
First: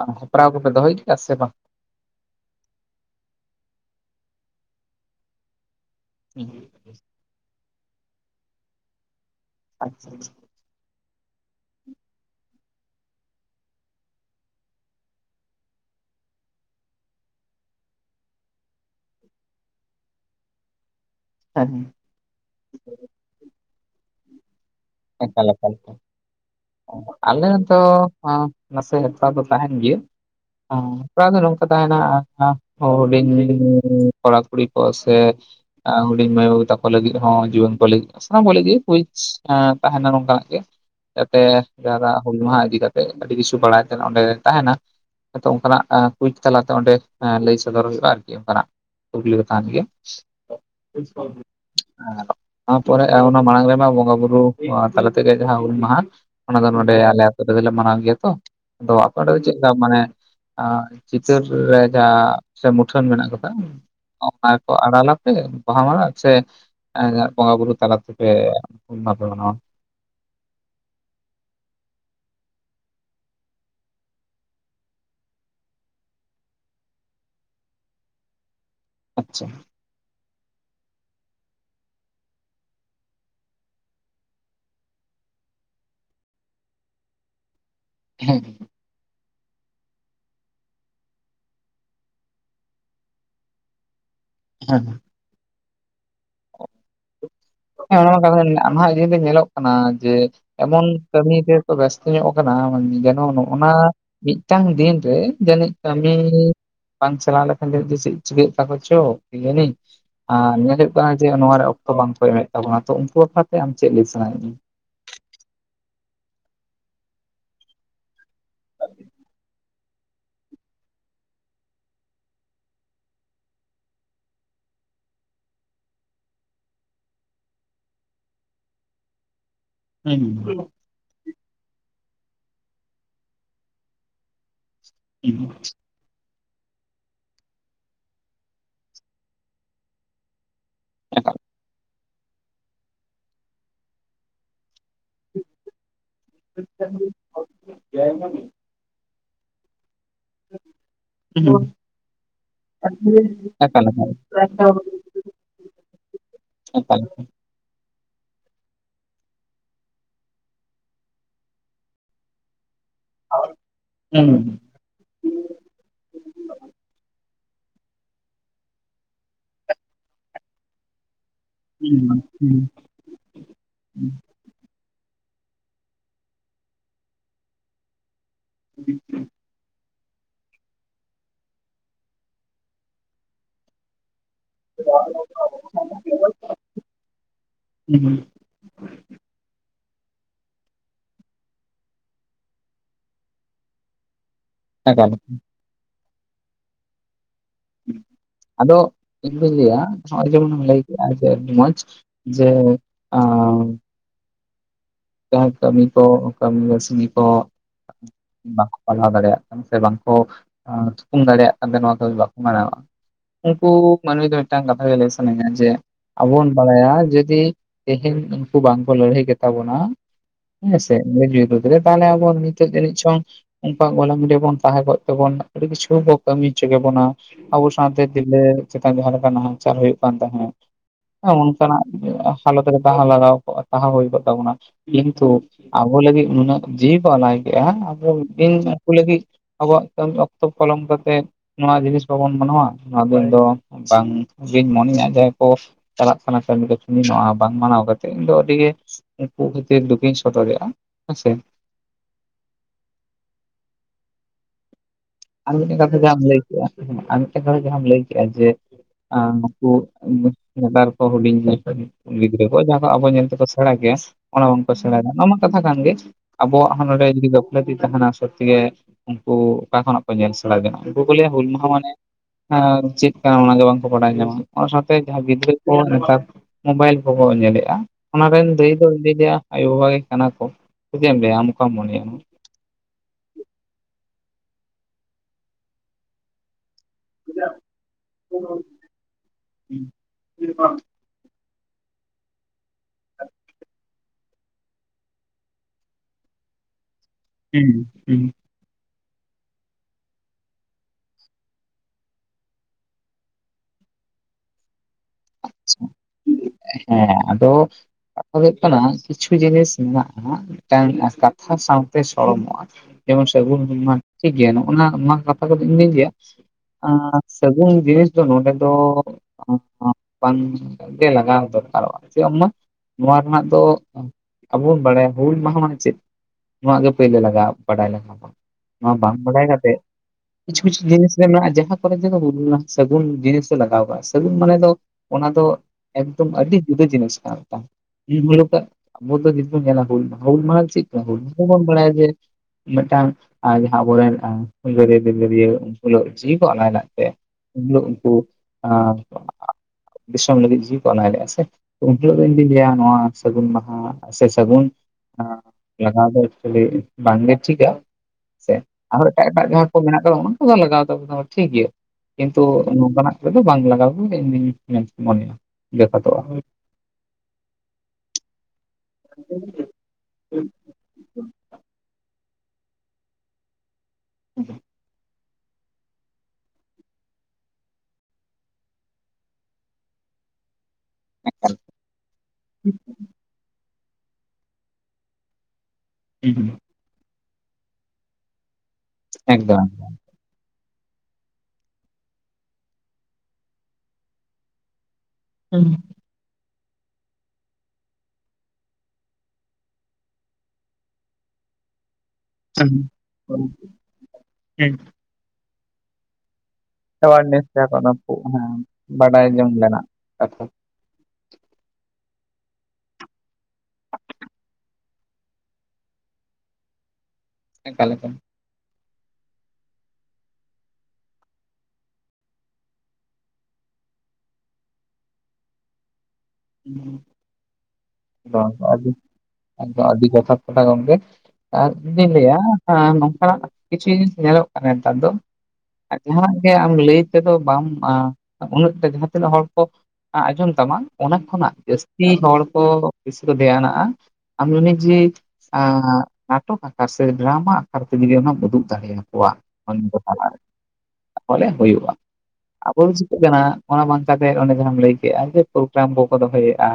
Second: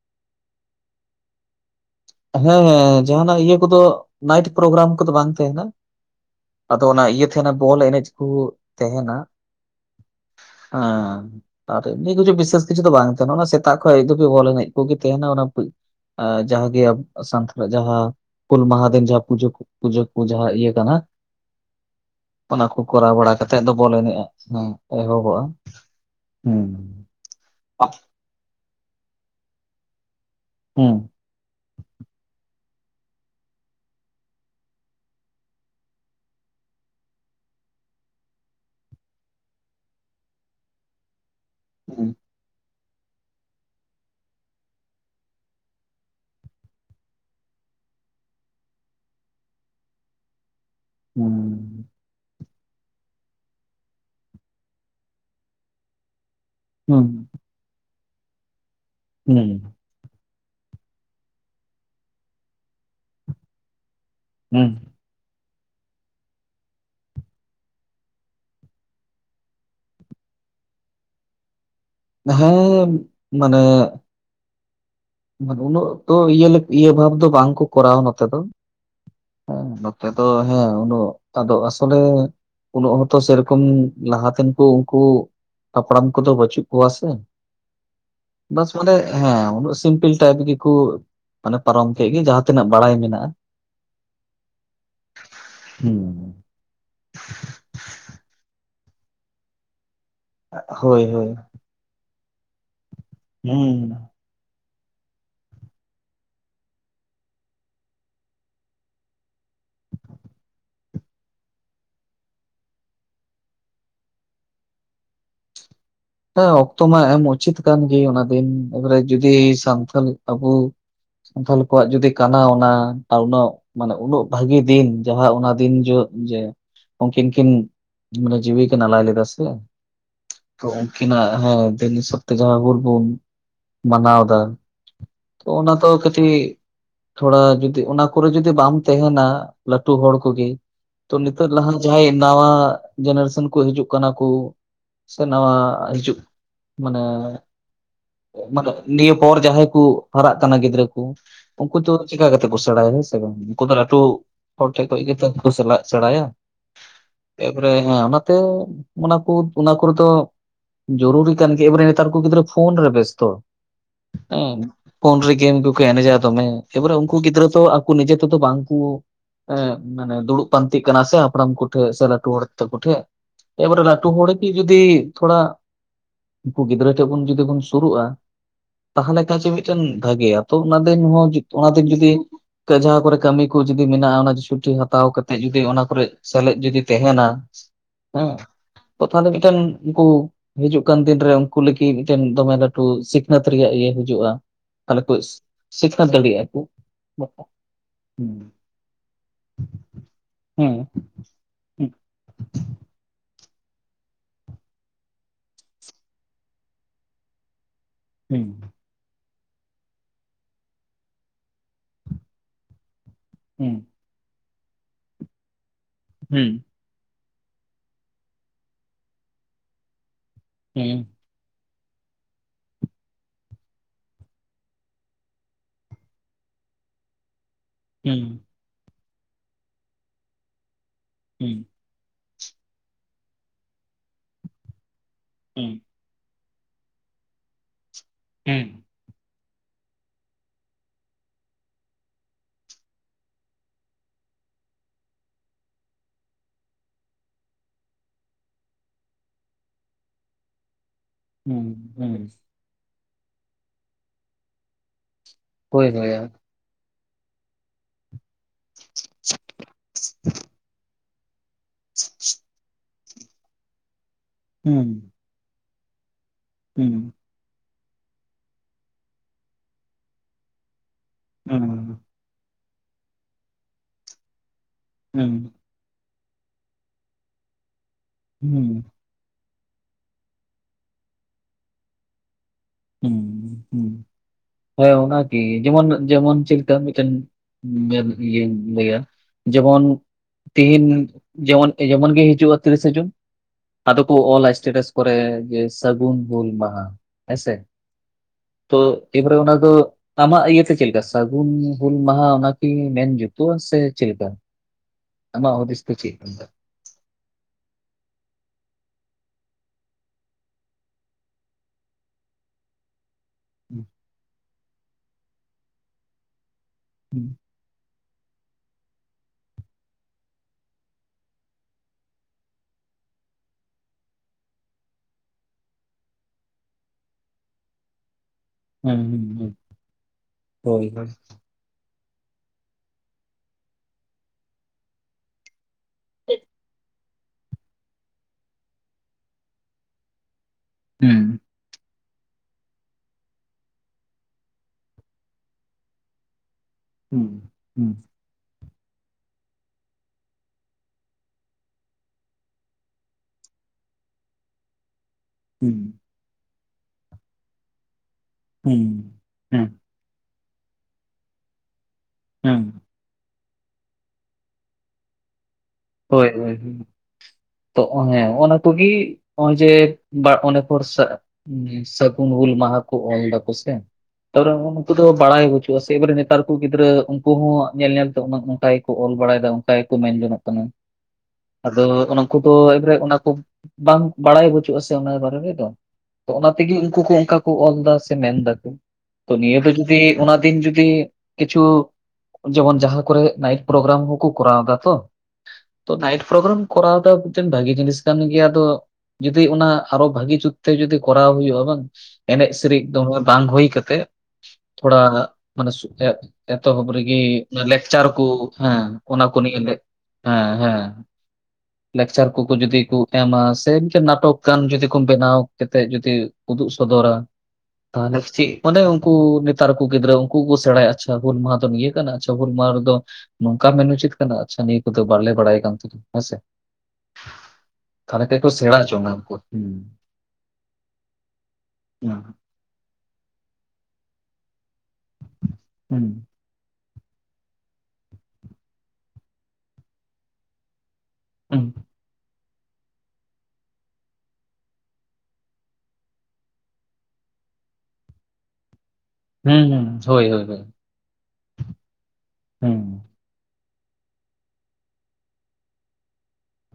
S1: ᱦᱟᱜ ᱦᱮᱯᱲᱟᱣ ᱠᱚᱯᱮ ᱫᱚᱦᱚᱭ ᱜᱮᱭᱟ ᱥᱮ ᱵᱟᱝ
S2: ᱦᱮᱸ ᱦᱮᱸ ᱡᱟᱦᱟᱸᱱᱟᱜ ᱤᱭᱟᱹ ᱠᱚᱫᱚ ᱱᱟᱭᱤᱴ ᱯᱨᱳᱜᱨᱟᱢ ᱠᱚᱫᱚ ᱵᱟᱝ ᱛᱟᱦᱮᱱᱟ ᱟᱫᱚ ᱚᱱᱟ ᱤᱭᱟᱹ ᱛᱟᱦᱮᱱᱟ ᱵᱚᱞ ᱮᱱᱮᱡ ᱠᱚ ᱛᱟᱦᱮᱱᱟ
S1: ᱟᱪᱤ
S2: ᱟᱸᱻ ᱨᱮ ᱮᱢᱱᱤ ᱠᱤᱪᱷᱩ ᱵᱤᱥᱮᱥ ᱠᱤᱪᱷᱩ ᱫᱚ ᱵᱟᱝ ᱛᱟᱦᱮᱱᱟ, ᱚᱱᱟ ᱥᱮᱛᱟᱜ ᱠᱷᱚᱡ ᱟᱹᱭᱩᱵ ᱫᱷᱟᱹᱵᱤᱡ ᱵᱚᱞ ᱮᱱᱮᱡ ᱠᱚᱜᱮ ᱛᱟᱦᱮᱱᱟ ᱚᱱᱟ ᱟᱻ ᱡᱟᱦᱟᱸ [unintelligible] ᱥᱟᱱᱛᱟᱲᱟᱜ ᱡᱟᱦᱟᱸ ᱦᱩᱞ ᱢᱟᱦᱟ ᱫᱤᱱ ᱡᱟᱦᱟᱸ ᱯᱩᱡᱟᱹ ᱯᱩᱡᱟᱹ ᱠᱚ ᱡᱟᱦᱟᱸ ᱤᱭᱟᱹ ᱠᱟᱱᱟ
S1: ᱦᱮᱸ ᱦᱮᱸ
S2: ᱚᱱᱟ ᱠᱚ ᱠᱚᱨᱟᱣ ᱵᱟᱲᱟ ᱠᱟᱛᱮ ᱫᱚ ᱵᱚᱞ ᱮᱱᱮᱡᱼᱟ᱾ ᱦᱩᱸ
S1: ᱮᱠᱟᱞ ᱮᱠᱟᱞ, ᱟᱞᱮ ᱫᱚ ᱦᱮᱸ, ᱱᱟᱥᱮ ᱮᱠᱴᱟ ᱫᱚ ᱛᱟᱦᱮᱱ ᱜᱮᱭᱟ ᱩᱸᱼᱼ
S2: ᱦᱩᱸ
S1: ᱫᱚ ᱱᱚᱝᱠᱟ ᱛᱟᱦᱮᱱᱟ [unintelligible] ᱦᱩᱰᱤᱧ ᱠᱚᱲᱟ ᱠᱩᱲᱤ ᱠᱚ ᱥᱮ ᱦᱩᱰᱤᱧ ᱢᱟᱹᱭ ᱵᱟᱹᱵᱩ ᱛᱟᱠᱚ ᱞᱟᱹᱜᱤᱫ ᱦᱚᱸ, ᱡᱩᱣᱟᱹᱱ ᱠᱚ ᱞᱟᱹᱜᱤᱫ ᱥᱟᱱᱟᱢ ᱠᱚ ᱞᱟᱹᱜᱤᱫ ᱠᱩᱭᱤᱡᱽ ᱮᱸ ᱛᱟᱦᱮᱱᱟ ᱱᱚᱝᱠᱟᱱᱟᱜ ᱜᱮ ᱡᱟᱛᱮ ᱡᱟᱦᱟᱸ
S2: ᱦᱩᱸ
S1: ᱫᱚ ᱦᱩᱞ ᱢᱟᱦᱟ ᱤᱫᱤ ᱠᱟᱛᱮ ᱟᱹᱰᱤ ᱠᱤᱪᱷᱩ ᱵᱟᱲᱟᱭ ᱛᱮᱱᱟᱜ ᱚᱸᱰᱮ ᱛᱟᱦᱮᱱᱟ᱾ [unintelligible] ᱚᱱᱠᱟᱱᱟᱜ ᱠᱩᱭᱤᱡᱽ ᱛᱟᱞᱟᱛᱮ ᱚᱸᱰᱮ ᱞᱟᱹᱭ ᱥᱚᱫᱚᱨ ᱦᱩᱭᱩᱜᱼᱟ ᱟᱨᱠᱤ ᱚᱱᱠᱟᱱᱟᱜ᱾ ᱠᱩᱠᱞᱤ ᱠᱚ ᱛᱟᱦᱮᱱ ᱜᱮᱭᱟ
S2: ᱦᱩᱸ
S1: [unintelligible] ᱚᱱᱟᱯᱚᱨᱮ ᱟᱨ ᱚᱱᱟ ᱢᱟᱲᱟᱝ ᱨᱮᱢᱟ ᱵᱚᱸᱜᱟ ᱵᱩᱨᱩ ᱛᱟᱞᱟ ᱛᱮᱜᱮ ᱡᱟᱦᱟᱸ ᱦᱩᱞ ᱢᱟᱦᱟ ᱚᱱᱟ ᱫᱚ ᱱᱚᱰᱮ
S2: ᱦᱩᱸ
S1: ᱟᱞᱮ ᱟᱹᱛᱩ ᱨᱮᱜᱮᱞᱮ ᱢᱟᱱᱟᱣ ᱜᱮᱭᱟ ᱛᱚ ᱟᱫᱚ ᱟᱯᱮ ᱚᱸᱰᱮ ᱫᱚ
S2: ᱦᱩᱸ
S1: ᱪᱮᱫ ᱞᱮᱠᱟ? ᱢᱟᱱᱮ ᱮᱸ, ᱪᱤᱛᱟᱹᱨ ᱨᱮ ᱡᱟᱦᱟᱸ ᱥᱮ ᱢᱩᱴᱷᱟᱹᱱ ᱢᱮᱱᱟᱜ ᱠᱟᱫᱟ? ᱚᱱᱟ
S2: ᱦᱩᱸ
S1: ᱠᱚ ᱟᱲᱟᱞᱟᱯᱮ? ᱵᱟᱦᱟ ᱢᱟᱞᱟ ᱥᱮ ᱵᱚᱸᱜᱟ ᱵᱩᱨᱩ ᱛᱟᱞᱟ ᱛᱮᱯᱮ ᱦᱩᱞ ᱢᱟᱦᱟ ᱯᱮ ᱢᱟᱱᱟᱣᱟ?
S2: ᱦᱮᱸ, ᱢᱟᱱᱮ ᱩᱱᱟᱹᱜ ᱫᱚ ᱤᱭᱟᱹ ᱤᱭᱟᱹ ᱵᱷᱟᱵᱽ ᱫᱚ ᱵᱟᱝ ᱠᱚ ᱠᱚᱨᱟᱣᱟ ᱱᱚᱛᱮ ᱫᱚ,
S1: ᱟᱪᱪᱷᱟ
S2: ᱦᱮᱸ ᱛᱮᱫᱚ ᱦᱮᱸ ᱩᱱᱟᱹᱜ ᱟᱫᱚ ᱟᱥᱚᱞᱮ ᱩᱱᱟᱹᱜ ᱦᱚᱸᱛᱚ ᱥᱮᱨᱚᱠᱚᱢ ᱞᱟᱦᱟᱛᱮᱱ ᱠᱚ ᱩᱱᱠᱩ ᱦᱟᱯᱲᱟᱢ ᱠᱚᱫᱚ ᱵᱟᱹᱪᱩᱜ ᱠᱚᱣᱟ ᱥᱮ
S1: ᱦᱮᱸ [unintelligible]
S2: [unintelligible] ᱦᱮᱸ ᱩᱱᱟᱹᱜ ᱯᱤᱞ ᱴᱟᱭᱤᱯ ᱜᱮᱠᱚ ᱢᱟᱱᱮ ᱯᱟᱨᱚᱢ ᱠᱮᱫ ᱜᱮ ᱡᱟᱦᱟᱸ ᱛᱤᱱᱟᱹᱜ ᱵᱟᱲᱟᱭ ᱢᱮᱱᱟᱜᱼᱟ᱾
S1: ᱦᱮ [unintelligible]
S2: ᱦᱩᱸ [unintelligible]
S1: ᱦᱮᱸ ᱚᱱᱟᱢᱟ ᱠᱟᱛᱷᱟ [unintelligible] ᱱᱟᱦᱟᱜ [unintelligible] ᱫᱚ ᱧᱮᱞᱚᱜ ᱠᱟᱱᱟ ᱡᱮ ᱮᱢᱚᱱ
S2: ᱦᱳᱭ ᱦᱳᱭ
S1: ᱠᱟᱹᱢᱤ ᱨᱮ ᱵᱮᱥᱛᱚ ᱧᱚᱜ ᱠᱟᱱᱟ ᱢᱟᱹᱱᱢᱤ ᱡᱮᱱᱚ ᱱᱚᱜ-ᱚ ᱱᱟ
S2: ᱦᱩᱸ
S1: ᱢᱤᱫᱴᱟᱝ ᱫᱤᱱ ᱨᱮ ᱡᱟᱹᱱᱤᱡ ᱠᱟᱹᱢᱤ ᱵᱟᱝ ᱪᱟᱞᱟᱣ ᱞᱮᱠᱷᱟᱱ ᱡᱟᱹᱱᱤᱡ ᱫᱚ ᱪᱮᱫ ᱪᱤᱠᱟᱹᱜ ᱛᱟᱠᱚ ᱪᱚ ᱠᱤ ᱡᱟᱹᱱᱤ ᱟᱨ ᱧᱮᱞ ᱦᱩᱭᱩᱜ ᱠᱟᱱᱟ ᱡᱮ ᱱᱚᱣᱟ ᱨᱮ ᱚᱠᱛᱚ ᱵᱟᱝᱠᱚ ᱮᱢᱮᱫ ᱛᱟᱵᱚᱱᱟ ᱛᱚ ᱩᱱᱠᱩ ᱵᱟᱠᱷᱨᱟ ᱛᱮ ᱟᱢ ᱪᱮᱫ ᱞᱟᱹᱭ ᱥᱟᱱᱟᱭᱮᱫ ᱢᱮᱭᱟ?
S2: ᱦᱮᱸ ᱚᱠᱛᱚ ᱢᱟ ᱮᱢ ᱩᱪᱤᱛ ᱠᱟᱱᱜᱮ ᱚᱱᱟ ᱫᱤᱱ, ᱮᱵᱟᱨᱮ ᱡᱩᱫᱤ ᱥᱟᱱᱛᱟᱞ ᱟᱵᱩ ᱥᱟᱱᱛᱷᱟᱞ ᱠᱚᱣᱟᱜ ᱡᱩᱫᱤ ᱠᱟᱱᱟ ᱚᱱᱟ [unintelligible] ᱩᱱᱟᱹᱜ ᱢᱟᱱᱮ ᱩᱱᱟᱹᱜ ᱵᱷᱟᱹᱜᱤ ᱫᱤᱱ ᱡᱟᱦᱟᱸ ᱚᱱᱟ ᱫᱤᱱ ᱡᱚ ᱡᱮ ᱩᱱᱠᱤᱱ ᱠᱤᱱ ᱢᱟᱱᱮ ᱡᱤᱣᱤ ᱠᱤᱱ ᱟᱞᱟᱭ ᱞᱮᱫᱟ ᱥᱮ
S1: [unintelligible]
S2: [unintelligible] ᱦᱮᱸ ᱫᱤᱱ ᱦᱤᱥᱟᱹᱵᱽ ᱛᱮ ᱡᱟᱦᱟᱸ ᱦᱩᱞ ᱵᱩᱱ ᱢᱟᱱᱟᱣ ᱮᱫᱟ᱾ ᱛᱚ ᱚᱱᱟ ᱫᱚ ᱠᱟᱹᱴᱤᱡ ᱛᱷᱚᱲᱟ ᱡᱩᱫᱤ ᱚᱱᱟ ᱠᱚᱨᱮ ᱡᱩᱫᱤ ᱵᱟᱢ ᱛᱟᱸᱦᱮᱱᱟ ᱞᱟᱹᱴᱩ ᱦᱚᱲ ᱠᱚᱜᱮ, ᱛᱚ
S1: ᱮᱠᱟᱞ
S2: ᱱᱤᱛᱚᱜ ᱞᱟᱦᱟ ᱡᱟᱦᱟᱸᱭ ᱱᱟᱣᱟ ᱡᱮᱱᱟᱨᱮᱥᱚᱱ ᱠᱚ ᱦᱤᱡᱩᱜ ᱠᱟᱱᱟ ᱠᱚ ᱥᱮ ᱱᱟᱣᱟ ᱦᱤᱡᱩᱜ ᱢᱟᱱᱮᱻ,
S1: ᱮᱠᱟᱞ
S2: ᱢᱟᱱᱮ ᱱᱤᱭᱟᱹ ᱯᱚᱨ ᱡᱟᱦᱟᱸᱭ ᱠᱚ ᱦᱟᱨᱟᱜ ᱠᱟᱱᱟ ᱜᱤᱫᱽᱨᱟᱹ ᱠᱚ
S1: ᱦᱩᱸ
S2: ᱩᱱᱠᱩ ᱫᱚ ᱪᱤᱠᱟ ᱠᱟᱛᱮ ᱠᱚ ᱥᱮᱬᱟᱭᱟ ᱦᱮᱸ ᱥᱮ ᱵᱟᱝ ᱩᱱᱠᱩ ᱫᱚ
S1: ᱮᱠᱟᱞ
S2: ᱞᱟᱹᱴᱩ ᱦᱚᱲ
S1: ᱮᱠᱟᱞ
S2: ᱴᱷᱮᱡ ᱠᱷᱚᱡ ᱜᱮ ᱛᱚ ᱩᱱᱠᱩ ᱠᱚ [unintelligible] ᱥᱮᱲᱟᱭᱟ᱾
S1: [unintelligible]
S2: ᱮᱯᱚᱨᱮ, ᱦᱮᱸ ᱚᱱᱟᱛᱮ ᱚᱱᱟ ᱠᱚ ᱚᱱᱟ ᱠᱚᱨᱮ ᱫᱚ ᱡᱚᱨᱩᱨᱤ ᱠᱟᱱ ᱜᱮ ᱮᱵᱟᱨᱮ ᱱᱮᱛᱟᱨ ᱠᱚ ᱜᱤᱫᱽᱨᱟᱹ ᱯᱷᱳᱱ ᱨᱮ
S1: ᱦᱩᱸ
S2: ᱵᱮᱥᱛᱚ᱾ᱦᱮᱸ ᱯᱷᱳᱱ ᱨᱮ ᱜᱮᱢ ᱫᱚᱠᱚ ᱮᱱᱮᱡᱟ ᱫᱚᱢᱮ ᱮᱵᱟᱨᱮ ᱩᱱᱠᱩ ᱜᱤᱫᱽᱨᱟᱹ ᱛᱚ ᱟᱠᱩ ᱱᱤᱡᱮᱛᱮᱫᱚ ᱵᱟᱝᱠᱩ ᱮ ᱢᱟᱱᱮ ᱫᱩᱲᱩᱵ ᱯᱟᱱᱛᱮᱜ ᱠᱟᱱᱟ ᱥᱮ ᱦᱟᱯᱲᱟᱢ ᱠᱚᱴᱮ ᱥᱮ
S1: ᱦᱩᱸ
S2: ᱞᱟᱹᱴᱩ ᱦᱚᱲ ᱛᱟᱠᱚ ᱴᱷᱮᱜ ᱮᱵᱟᱨᱮ ᱞᱟᱹᱴᱷᱩ ᱦᱚᱲ ᱜᱮ ᱡᱚᱫᱤ ᱛᱷᱚᱲᱟ ᱩᱱᱠᱩ ᱜᱤᱫᱽᱨᱟᱹ ᱴᱷᱮᱱ ᱵᱚᱱ ᱡᱩᱫᱤ ᱵᱚᱱ ᱥᱩᱨᱩᱜᱼᱟ ᱛᱟᱦᱚᱞᱮ ᱠᱷᱟᱱ ᱡᱮ ᱢᱤᱫᱴᱮᱱ ᱵᱷᱟᱹᱜᱮᱭᱟ᱾ ᱛᱚ ᱚᱱᱟ ᱫᱤᱱ ᱦᱚᱸ ᱚᱱᱟ ᱫᱤᱱ ᱡᱩᱫᱤ ᱡᱟᱦᱟᱸ ᱠᱚᱨᱮ ᱠᱟᱹᱢᱤ ᱠᱚ ᱡᱩᱫᱤ ᱢᱮᱱᱟᱜᱼᱟ ᱚᱱᱟ ᱪᱷᱩᱴᱤ ᱦᱟᱛᱟᱣ ᱠᱟᱛᱮ ᱡᱚᱫᱤ ᱚᱱᱟ ᱠᱚᱨᱮ ᱥᱮᱞᱮᱫ ᱡᱚᱫᱤ ᱛᱟᱸᱦᱮᱱᱟ
S1: ᱦᱩᱸ
S2: ᱦᱮᱸ ᱫᱚ ᱛᱟᱦᱞᱮ ᱢᱤᱫᱴᱮᱱ ᱩᱱᱠᱩ ᱦᱤᱡᱩᱜ ᱠᱟᱱ ᱫᱤᱱᱨᱮ ᱩᱱᱠᱩ ᱞᱟᱹᱜᱤᱫ ᱢᱤᱫᱴᱮᱱ ᱫᱚᱢᱮ ᱞᱟᱹᱴᱩ ᱥᱤᱠᱷᱱᱟᱹᱛ ᱨᱮᱭᱟᱜ ᱤᱭᱟᱹ ᱦᱤᱡᱩᱜᱼᱟ᱾ ᱛᱟᱦᱮᱞᱮ
S1: ᱮᱠᱟᱞ
S2: ᱠᱩ ᱥᱤᱠᱷᱱᱟᱹᱛ ᱫᱟᱲᱮᱭᱟᱜ ᱟᱠᱩ᱾
S1: ᱟᱫᱚ ᱤᱧᱫᱩᱧ ᱞᱟᱹᱭᱟ ᱱᱚᱜᱼᱚᱭ ᱡᱮᱢᱚᱱ
S2: ᱦᱩᱸ
S1: ᱞᱟᱹᱭ ᱠᱮᱜᱼᱟ ᱡᱮ ᱢᱚᱸᱡᱽ
S2: ᱦᱩᱸ
S1: ᱡᱮᱸ [unintelligible] ᱡᱟᱸᱦᱟ ᱠᱟᱹᱢᱤ ᱠᱚ ᱠᱟᱹᱢᱤ ᱠᱟᱹᱥᱤ ᱠᱚ᱾ ᱯᱟᱲᱦᱟᱣ ᱫᱟᱲᱮᱭᱟᱜ ᱠᱟᱱᱟ ᱥᱮ ᱵᱟᱝᱠᱚ ᱛᱷᱩᱠᱩᱢ ᱫᱟᱲᱮᱭᱟᱜ ᱠᱟᱱ ᱛᱮ ᱱᱚᱣᱟ ᱠᱚ ᱵᱟᱠᱚ ᱢᱟᱱᱟᱣᱼᱟ᱾ ᱩᱱᱠᱩ
S2: ᱦᱩᱸ
S1: ᱢᱟᱹᱱᱢᱤ ᱫᱚ ᱢᱤᱫᱴᱟᱝ ᱠᱟᱛᱷᱟ ᱜᱮ ᱞᱟᱹᱭ ᱥᱟᱱᱟᱧᱟ ᱡᱮ ᱟᱵᱚ
S2: ᱦᱩᱸ
S1: ᱵᱚᱱ ᱵᱟᱲᱟᱭᱟ ᱡᱩᱫᱤ ᱛᱮᱦᱮᱧ ᱩᱱᱠᱩ ᱵᱟᱝ ᱠᱚ ᱞᱟᱹᱲᱦᱟᱹᱭ ᱠᱮᱛᱟ ᱵᱚᱱᱟ᱾
S2: ᱦᱩᱸ
S1: ᱦᱮᱸᱥᱮ
S2: ᱦᱩᱸ
S1: [unintelligible] ᱵᱤᱨᱩᱫᱽ ᱨᱮ ᱛᱟᱦᱚᱞᱮ ᱟᱵᱚ ᱱᱤᱛᱚᱜ ᱡᱟᱹᱱᱤᱡ ᱪᱚᱝ ᱚᱱᱠᱟ ᱜᱚᱞᱟᱢᱤᱞᱮ ᱵᱚᱱ ᱛᱟᱦᱮᱸ ᱠᱚᱜ ᱛᱮᱵᱚᱱ ᱟᱹᱰᱤ ᱠᱤᱪᱷᱩ ᱵᱚ ᱠᱟᱹᱢᱤ ᱦᱚᱪᱚ ᱠᱮᱵᱚᱱᱟ ᱟᱵᱚ ᱥᱟᱶᱛᱮ ᱛᱤᱨᱞᱟᱹ
S2: ᱦᱩᱸ
S1: ᱪᱮᱛᱟᱱ ᱡᱟᱦᱟᱸ ᱞᱮᱠᱟ ᱱᱟᱦᱟᱪᱟᱨ ᱦᱩᱭᱩᱜ ᱠᱟᱱ ᱛᱟᱦᱮᱸᱫ᱾ ᱚᱱᱠᱟᱱᱟᱜ ᱦᱟᱞᱚᱛ ᱨᱮ ᱛᱟᱦᱮᱸ ᱞᱟᱜᱟᱣ ᱠᱚᱜᱼᱟ, ᱛᱟᱦᱮᱸ ᱦᱩᱭ ᱠᱚᱜ ᱛᱟᱵᱚᱱᱟ ᱠᱤᱱᱛᱩ
S2: ᱦᱩᱸ
S1: ᱟᱵᱚ ᱞᱟᱹᱜᱤᱫ ᱱᱩᱱᱟᱹᱜ ᱡᱤᱣᱤᱚ ᱠᱚ ᱟᱞᱟᱭ ᱜᱮᱼᱟ, ᱟᱵᱚ ᱢᱤᱫ ᱫᱤᱱ
S2: ᱦᱩᱸ
S1: ᱩᱱᱠᱩ ᱞᱟᱹᱜᱤᱫ ᱟᱵᱚᱣᱟᱜ ᱠᱟᱹᱢᱤ ᱚᱠᱛᱚ ᱯᱚᱞᱚᱢ ᱠᱟᱛᱮᱫ ᱱᱚᱣᱟ ᱡᱤᱱᱤᱥ ᱵᱟᱵᱚᱱ ᱢᱟᱱᱟᱣᱟ ᱱᱚᱣᱟ ᱫᱚ ᱤᱧ ᱫᱚ ᱵᱟᱝᱜᱤᱧ ᱢᱚᱱᱮᱭᱟ ᱡᱟᱦᱟᱸ ᱠᱚ ᱪᱟᱞᱟᱜ ᱠᱟᱱᱟ ᱠᱟᱹᱢᱤ ᱠᱟᱪᱷᱱᱤ ᱱᱚᱣᱟ ᱵᱟᱝ ᱢᱟᱱᱟᱣ ᱠᱟᱛᱮᱫ ᱤᱧ ᱫᱚ ᱟᱹᱰᱤ ᱜᱮ ᱩᱱᱠᱩ ᱠᱷᱟᱹᱛᱤᱨ ᱫᱩᱠᱤᱧ ᱥᱚᱫᱚᱨᱮᱜᱼᱟ ᱦᱮᱸᱥᱮ᱾
S2: ᱦᱩᱸ ᱦᱩᱸ
S1: ᱟᱨ ᱢᱤᱫᱴᱮᱱ
S2: ᱦᱳᱭ
S1: ᱠᱟᱛᱷᱟ
S2: ᱦᱳᱭ
S1: ᱡᱟᱦᱟᱸᱢ ᱞᱟᱹᱭ ᱠᱮᱜᱼᱟ, ᱟᱨ ᱢᱤᱫᱴᱮᱱ ᱠᱟᱛᱷᱟ ᱡᱟᱦᱟᱸᱟᱢ ᱞᱟᱹᱭ ᱠᱮᱜ-ᱟ ᱡᱮ ᱟᱨ ᱩᱱᱠᱩ [unintelligible] ᱱᱮᱛᱟᱨ ᱠᱚ ᱦᱩᱰᱤᱧ ᱜᱮ ᱜᱤᱫᱽᱨᱟᱹ ᱡᱟᱦᱟᱸ ᱠᱚ ᱟᱵᱚ ᱧᱮᱞ ᱛᱮᱠᱚ ᱥᱮᱬᱟ ᱠᱮᱭᱟ ᱠᱚ ᱡᱟᱸᱦᱟ ᱟᱵᱚ ᱧᱮᱞ ᱛᱮᱠᱚ
S2: ᱦᱩᱸ
S1: ᱥᱮᱬᱟ ᱠᱮᱭᱟ ᱚᱱᱟ ᱵᱟᱝᱠᱚ ᱥᱮᱬᱟᱭᱮᱫᱟ ᱚᱱᱟ ᱢᱟ ᱠᱟᱛᱷᱟ ᱠᱟᱱ ᱜᱮ ᱟᱵᱚᱣᱟᱜ ᱦᱚᱸ
S2: ᱦᱩᱸ
S1: ᱱᱚᱰᱮ ᱡᱩᱫᱤ ᱜᱟᱹᱯᱷ ᱜᱟᱹᱯᱷᱞᱟᱹᱛᱤ ᱛᱟᱸᱦᱮᱱᱟ ᱥᱚᱛᱛᱤ ᱜᱮ ᱩᱱᱠᱩ ᱚᱠᱟ ᱠᱷᱚᱱᱟᱜ ᱠᱚ ᱧᱮᱞ ᱥᱮᱲᱟ ᱡᱚᱝᱟ ᱩᱱᱠᱩ ᱠᱚ ᱞᱟᱹᱭᱟ ᱦᱩᱞ
S2: ᱦᱩᱸ
S1: ᱢᱟᱦᱟ ᱢᱟᱱᱮ
S2: ᱦᱩᱸ
S1: ᱦᱮᱸ ᱪᱮᱫ ᱠᱟᱱᱟ ᱚᱱᱟ ᱜᱮ ᱵᱟᱝᱠᱚ ᱵᱟᱰᱟᱭ ᱧᱟᱢᱟ ᱚᱱᱟ ᱥᱟᱶᱛᱮ ᱡᱟᱦᱟᱸ ᱜᱤᱫᱽᱨᱟᱹ [unintelligible] ᱱᱮᱛᱟᱨ ᱢᱳᱵᱟᱭᱤᱞ ᱠᱚᱠᱚ ᱧᱮᱞᱮᱜᱼᱟ ᱚᱱᱟᱨᱮᱱ ᱫᱟᱹᱭᱤ
S2: ᱦᱩᱸ
S1: ᱫᱚ ᱤᱧ ᱫᱩᱧ ᱞᱟᱹᱭᱼᱟ [unintelligible] ᱟᱭᱳ ᱵᱟᱵᱟ ᱜᱮ ᱠᱟᱱᱟ ᱠᱚ ᱥᱮ ᱪᱮᱫ ᱮᱢ ᱞᱟᱹᱭᱟ ᱟᱢ ᱚᱠᱟᱢ ᱢᱚᱱᱮᱭᱟ?
S2: ᱦᱩᱸ ᱦᱩᱸ ᱦᱳᱭ ᱚᱱᱟᱠᱤ ᱡᱮᱢᱚᱱ ᱡᱮᱢᱚᱱ ᱪᱮᱫ [unintelligible] ᱤᱭᱟᱹᱧ ᱞᱟᱹᱭᱟ ᱡᱮᱢᱚᱱ ᱛᱮᱦᱮᱧ ᱡᱮᱢᱚᱱ ᱡᱮᱢᱚᱱ ᱜᱮ ᱦᱤᱡᱩᱜᱼᱟ ᱛᱤᱨᱤᱥᱮ ᱡᱩᱱ᱾ ᱟᱫᱚ ᱠᱚ ᱚᱞᱟ ᱥᱴᱮᱴᱟᱥ ᱠᱚᱨᱮ ᱡᱮ ᱥᱟᱹᱜᱩᱱ ᱦᱩᱞ ᱢᱟᱦᱟ᱾ ᱦᱮᱸᱥᱮ
S1: ᱦᱩᱸ ᱦᱩᱸ᱾
S2: ᱛᱚ ᱮᱯᱚᱨᱮ ᱚᱱᱟ ᱫᱚ ᱟᱢᱟᱜ ᱤᱭᱟᱹᱛᱮ ᱪᱮᱫ ᱞᱮᱠᱟ ᱥᱟᱹᱜᱩᱱ ᱦᱩᱞ ᱢᱟᱦᱟ ᱚᱱᱟᱠᱤ ᱢᱮᱱ ᱡᱩᱛᱩᱜᱼᱟ ᱥᱮ ᱪᱮᱫ ᱞᱮᱠᱟ? ᱟᱢᱟᱜ ᱦᱩᱸᱫᱤᱥ ᱛᱮ ᱪᱮᱫ ᱠᱚ ᱢᱮᱛᱟᱜ?
S1: ᱦᱮᱸ ᱟᱫᱚ ᱠᱟᱛᱷᱟ ᱫᱚ ᱦᱩᱭᱩᱜ ᱠᱟᱱᱟ ᱠᱤᱪᱷᱩ ᱡᱤᱱᱤᱥ ᱢᱮᱱᱟᱜᱼᱟ ᱢᱤᱫᱴᱟᱝ ᱠᱟᱛᱷᱟ ᱥᱟᱶᱛᱮ ᱥᱚᱲᱚᱢᱚᱜᱼᱟ᱾ ᱡᱮᱢᱚᱱ ᱥᱟᱹᱜᱩᱱ [unintelligible] ᱴᱷᱤᱠ ᱜᱮᱭᱟ ᱱᱚᱜᱱᱟ ᱱᱚᱣᱟ ᱠᱟᱛᱷᱟ ᱠᱚᱫᱚ ᱤᱧᱫᱩᱧ
S2: ᱦᱩᱸ
S1: ᱞᱟᱹᱭᱟ ᱡᱤᱱᱤᱥ ᱫᱚ ᱱᱚᱰᱮ ᱫᱚ ᱵᱟᱝ ᱜᱮ ᱞᱟᱜᱟᱣ ᱫᱚᱨᱠᱟᱨᱚᱜᱼᱟ ᱡᱮ ᱵᱟᱝ ᱢᱟ ᱱᱚᱣᱟ ᱨᱮᱱᱟᱜ ᱫᱚ ᱟᱵᱚ ᱵᱚᱱ ᱵᱟᱲᱟᱭᱟ ᱦᱩᱞ ᱢᱟᱦᱟ ᱢᱟᱱᱮ ᱪᱮᱫ ᱱᱚᱣᱟ ᱜᱮ ᱯᱳᱭᱞᱳ ᱞᱟᱜᱟᱜᱼᱟ ᱵᱟᱰᱟᱭ ᱞᱟᱜᱟᱣ ᱵᱚᱱᱟ᱾ ᱱᱚᱣᱟ
S2: ᱦᱩᱸ
S1: ᱵᱟᱝ ᱵᱟᱰᱟᱭ
S2: ᱦᱩᱸ
S1: ᱠᱟᱛᱮᱫ ᱠᱤᱪᱷᱩ ᱠᱤᱪᱷᱩ
S2: ᱦᱳᱭ ᱦᱳᱭ
S1: ᱡᱤᱱᱤᱥ ᱨᱮ ᱢᱮᱱᱟᱜᱼᱟ ᱡᱟᱦᱟᱸ [unintelligible] ᱥᱟᱹᱜᱩᱱ ᱡᱤᱱᱤᱥᱮ ᱞᱟᱜᱟᱣ ᱠᱟᱜᱼᱟ ᱥᱟᱹᱜᱩᱱ ᱢᱟᱱᱮ ᱫᱚ ᱚᱱᱟ ᱫᱚ ᱮᱠᱫᱚᱢ ᱟᱹᱰᱤ ᱡᱩᱫᱟᱹ ᱡᱤᱱᱤᱥ ᱠᱟᱱᱟ ᱢᱤᱫᱴᱟᱝ [unintelligible] ᱟᱵᱚ ᱫᱚ ᱡᱩᱫᱤ ᱵᱚᱱ ᱧᱮᱞᱟ ᱦᱩᱞ ᱢᱟᱦᱟ ᱦᱩᱞ ᱢᱟᱦᱟ ᱫᱚ ᱪᱤᱫ ᱠᱟᱱᱟ ᱦᱩᱞ ᱢᱟᱦᱟᱸ
S2: ᱦᱩᱸ
S1: ᱟᱵᱚ ᱵᱚᱱ ᱵᱟᱲᱟᱭᱟ ᱡᱮ ᱢᱤᱫᱴᱟᱝ ᱡᱟᱦᱟᱸ ᱟᱵᱚᱨᱮᱱ ᱦᱩᱞᱜᱟᱹᱨᱤᱭᱟᱹ ᱫᱤᱞᱜᱟᱹᱨᱤᱭᱟᱹ ᱩᱱᱠᱩ ᱡᱤᱣᱤ ᱠᱚ ᱟᱞᱟᱭ ᱞᱮᱜᱼᱟ᱾
S2: ᱦᱩᱸ
S1: ᱩᱱ ᱦᱤᱞᱳᱜ
S2: ᱦᱩᱸ
S1: ᱩᱱᱠᱩ ᱫᱤᱥᱚᱢ ᱞᱟᱹᱜᱤᱫ ᱡᱤᱣᱤ ᱠᱚ ᱟᱞᱟᱣ ᱞᱮᱫᱼᱟ ᱥᱮ᱾ ᱩᱱ ᱦᱤᱞᱳᱜ ᱫᱚᱧ ᱞᱩᱧ... ᱞᱟᱹᱭᱟ ᱱᱚᱣᱟ ᱥᱟᱹᱜᱩᱱ ᱢᱟᱦᱟ ᱥᱮ ᱥᱟᱹᱜᱩᱱ
S2: ᱦᱩᱸ
S1: ᱞᱟᱜᱟᱣ ᱫᱚ ᱮᱠᱪᱚᱞᱤ ᱵᱟᱝ ᱜᱮ ᱴᱷᱤᱠ-ᱟ ᱥᱮ
S2: ᱦᱩᱸ
S1: ᱟᱨᱦᱚᱸ ᱮᱴᱟᱜ ᱮᱴᱟᱜ ᱡᱟᱦᱟᱸ
S2: ᱦᱩᱸ
S1: ᱠᱚ ᱢᱮᱱᱟᱜ ᱟᱠᱟᱫᱟ ᱚᱱᱟ ᱠᱚᱫᱚ ᱞᱟᱜᱟᱣ ᱛᱟᱵᱚᱱᱟ ᱴᱷᱤᱠ ᱜᱮᱭᱟ ᱠᱤᱱᱛᱩ
S2: ᱦᱩᱸ
S1: ᱱᱚᱝᱠᱟᱱᱟᱜ ᱫᱚ ᱵᱟᱝ ᱞᱟᱜᱟᱣ ᱤᱧᱫᱚᱧ ᱢᱚᱱᱮᱭᱟ ᱡᱚᱛᱷᱟᱛᱚᱜᱼᱟ
S2: ᱦᱳᱭ ᱦᱳᱭ ᱛᱚ ᱦᱮᱸ ᱚᱱᱟ ᱠᱚᱜᱮ ᱱᱚᱜᱼᱚᱭ ᱡᱮ ᱵᱟᱜ ᱚᱱᱟ ᱯᱚᱨ ᱥᱟᱹᱜ ᱥᱟ. ᱜᱩᱱ ᱦᱩᱞ ᱢᱟᱦᱟ ᱠᱚ ᱚᱞ ᱮᱫᱟᱠᱚ ᱥᱮ ᱛᱚᱵ ᱨᱮ ᱱᱚᱜ..... ᱩᱱᱠᱩ ᱫᱚ ᱵᱟᱲᱟᱭ ᱵᱟᱹᱪᱩᱜᱼᱟ ᱥᱮ ᱮᱵᱟᱨᱮ ᱱᱮᱛᱟᱨ ᱠᱚ ᱜᱤᱫᱽᱨᱟᱹ ᱩᱱᱠᱩ ᱦᱚᱸ ᱧᱮᱞ ᱧᱮᱞᱛᱮ ᱚᱱᱠᱟ ᱜᱮᱠᱚ ᱚᱞ ᱵᱟᱲᱟᱭᱮᱫᱟ ᱩᱱᱠᱩ ᱚᱝᱠᱟ ᱜᱮ ᱠᱚ ᱢᱮᱱ ᱡᱚᱝ-ᱚᱜ ᱠᱟᱱᱟ
S1: ᱮᱠᱟᱞ
S2: ᱟᱫᱚ ᱩᱱᱟᱠᱩ ᱠᱚ ᱮᱫᱽᱨᱮᱨᱮᱜ ᱠᱟᱱᱟ ᱠᱚ ᱵᱟᱝ ᱵᱟᱲᱟᱭ ᱵᱟᱹᱪᱩᱜ ᱟᱥᱮ ᱚᱱᱟ ᱵᱟᱨᱮ ᱨᱮᱫᱚ ᱛᱚ
S1: ᱦᱩᱸ
S2: ᱚᱱᱟ ᱛᱮᱜᱮ ᱩᱱᱠᱩ ᱠᱚ ᱚᱱᱠᱟ ᱠᱚ ᱚᱞᱫᱟ ᱥᱮ ᱢᱮᱱ ᱫᱟ ᱠᱚ ᱛᱚ ᱱᱤᱭᱟᱹ
S1: ᱮᱠᱫᱚᱢ
S2: ᱫᱚ ᱡᱩᱫᱤ ᱛᱮ ᱚᱱᱟ ᱫᱤᱱ ᱡᱩᱫᱤ ᱠᱤᱪᱷᱩ ᱡᱮᱢᱚᱱ ᱡᱟᱦᱟᱸ ᱠᱚᱨᱮ ᱱᱟᱭᱤᱴ ᱯᱨᱳᱜᱨᱟᱢ ᱦᱚᱸᱠᱚ ᱠᱚᱨᱟᱣ ᱮᱫᱟ ᱛᱚ
S1: ᱦᱩᱸ
S2: ᱛᱚ ᱱᱟᱭᱤᱴ ᱯᱨᱳᱜᱨᱟᱢ ᱠᱚᱨᱟᱣ ᱫᱚ ᱢᱤᱫᱴᱮᱱ ᱵᱷᱟᱜᱤ ᱡᱤᱱᱤᱥ ᱠᱟᱱ ᱜᱮᱭᱟ ᱟᱫᱚ ᱡᱩᱫᱤ ᱚᱱᱟ ᱟᱨᱚ ᱵᱷᱟᱹᱜᱤ ᱡᱩᱛᱮ ᱡᱚᱫᱤ ᱠᱚᱨᱟᱣ ᱦᱩᱭᱩᱜᱼᱟ ᱵᱟᱝ ᱮᱱᱮᱡ ᱥᱮᱨᱮᱧ ᱫᱚᱢᱮ ᱵᱟᱝ ᱦᱩᱭ ᱠᱟᱛᱮᱜ ᱛᱷᱚᱲᱟ ᱢᱟᱱᱮ [unintelligible] ᱮᱛᱚᱦᱚᱵ ᱨᱮᱜᱮ
S1: ᱮᱣᱟᱨᱱᱮᱥ ᱡᱟᱦᱟᱸ ᱚᱱᱟ
S2: ᱞᱮᱠᱪᱟᱨ ᱠᱚ ᱦᱮᱸ ᱚᱱᱟ
S1: ᱵᱟᱰᱟᱭ
S2: ᱠᱚ
S1: ᱡᱚᱝ
S2: ᱱᱤᱭᱮ
S1: ᱨᱮᱱᱟᱜ ᱠᱟᱛᱷᱟ
S2: ᱦᱮᱸ ᱦᱮᱸ ᱞᱟᱠᱪᱟᱨ ᱠᱚᱠᱚ ᱡᱩᱫᱤ ᱠᱚ ᱮᱢᱟ ᱥᱮ ᱢᱤᱫᱴᱮᱱ ᱱᱟᱴᱚᱠ ᱜᱟᱱ ᱡᱩᱫᱤ ᱠᱚᱢ ᱵᱮᱱᱟᱣ ᱠᱟᱛᱮᱫ ᱡᱩᱫᱤ ᱩᱫᱩᱜ ᱥᱚᱫᱚᱨᱟ
S1: ᱮᱠᱟᱞ ᱮᱠᱟᱞ
S2: ᱛᱟᱦᱚᱞᱮ ᱪᱮᱫ ᱢᱟᱱᱮ ᱩᱱᱠᱩ ᱱᱮᱛᱟᱨ ᱠᱚ ᱜᱤᱫᱽᱨᱟᱹ ᱩᱱᱠᱩ ᱠᱚᱠᱚ ᱥᱮᱬᱟᱭᱟ ᱟᱪᱪᱷᱟ ᱦᱩᱞ ᱢᱟᱦᱟ ᱫᱚ ᱱᱤᱭᱟᱹ ᱠᱟᱱᱟ ᱦᱩᱞ ᱢᱟᱦᱟᱸ ᱨᱮᱫᱚ ᱱᱚᱝᱠᱟ ᱢᱮᱱ ᱩᱪᱤᱛ ᱠᱟᱱᱟ ᱱᱤᱭᱟᱹ ᱠᱚᱫᱚ ᱵᱟᱞᱮ ᱵᱟᱲᱟᱭ ᱠᱟᱱ ᱛᱟᱦᱮᱱᱟ ᱦᱮᱸ ᱥᱮ
S1: ᱦᱩᱸ ᱮᱫᱚᱢ
S2: ᱥᱮᱬᱟ
S1: ᱟᱹᱰᱤ
S2: ᱦᱚᱪᱚᱱᱟ ᱩᱱᱠᱩ᱾ ᱦᱩᱸ᱾
S1: ᱮᱠᱫᱚᱢ ᱟᱹᱰᱤ ᱡᱚᱛᱷᱟᱛ ᱠᱟᱛᱷᱟ ᱜᱚᱢᱠᱮ ᱟᱨ ᱤᱧᱫᱩᱧ
S2: ᱦᱩᱸ
S1: ᱞᱟᱹᱭᱟ ᱦᱮᱸ ᱱᱚᱝᱠᱟᱱᱟᱜ ᱠᱤᱪᱷᱩ ᱡᱤᱱᱤᱥ ᱧᱮᱞᱚᱜ ᱠᱟᱱᱟ ᱱᱮᱛᱟᱨ ᱫᱚ ᱟᱨ
S2: ᱦᱩᱸ
S1: ᱡᱟᱦᱟᱸ ᱟᱢ ᱞᱟᱹᱭ ᱛᱮᱫᱚ ᱵᱟᱢ ᱟᱸ... ᱩᱱᱟᱹᱜ ᱡᱟᱦᱟᱸ ᱛᱤᱱᱟᱹᱜ ᱦᱚᱲ ᱠᱚ ᱟᱸᱡᱚᱢ ᱛᱟᱢᱟ ᱚᱱᱟ ᱠᱷᱚᱱᱟᱜ
S2: ᱦᱩᱸ
S1: ᱡᱟᱹᱥᱛᱤ ᱦᱚᱲ ᱠᱚ ᱵᱤᱥᱤ ᱠᱚ ᱫᱷᱮᱭᱟᱱᱟᱜᱼᱟ ᱟᱢ ᱡᱩᱱᱤ ᱡᱮ ᱟᱸ... ᱱᱟᱴᱚᱠ ᱟᱠᱟᱨ ᱥᱮ ᱰᱨᱟᱢᱟ ᱟᱠᱟᱨ ᱛᱮ ᱡᱩᱫᱤ ᱚᱱᱟᱢ ᱩᱫᱩᱜ ᱫᱟᱲᱮᱭᱟᱜ-ᱟ ᱠᱚᱣᱟ
S2: ᱦᱩᱸ ᱦᱩᱸ
S1: ᱩᱱᱠᱩ ᱛᱟᱞᱟ
S2: ᱦᱳᱭ
S1: ᱨᱮ
S2: ᱦᱳᱭ ᱦᱳᱭ᱾
S1: ᱛᱟᱦᱞᱮ ᱦᱩᱭᱩᱜᱼᱟ ᱟᱵᱚ ᱫᱚ
S2: ᱦᱩᱸ᱾
S1: ᱪᱤᱠᱟᱹᱜ ᱠᱟᱱᱟ ᱚᱱᱟ ᱵᱟᱝ ᱠᱟᱛᱮ ᱚᱸᱰᱮ ᱡᱟᱦᱟᱸᱢ ᱞᱟᱹᱭ ᱠᱮᱫᱼᱟ ᱡᱮ ᱴᱨᱟᱢ ᱠᱚ ᱠᱚ ᱫᱚᱦᱚᱭᱮᱫᱼᱟ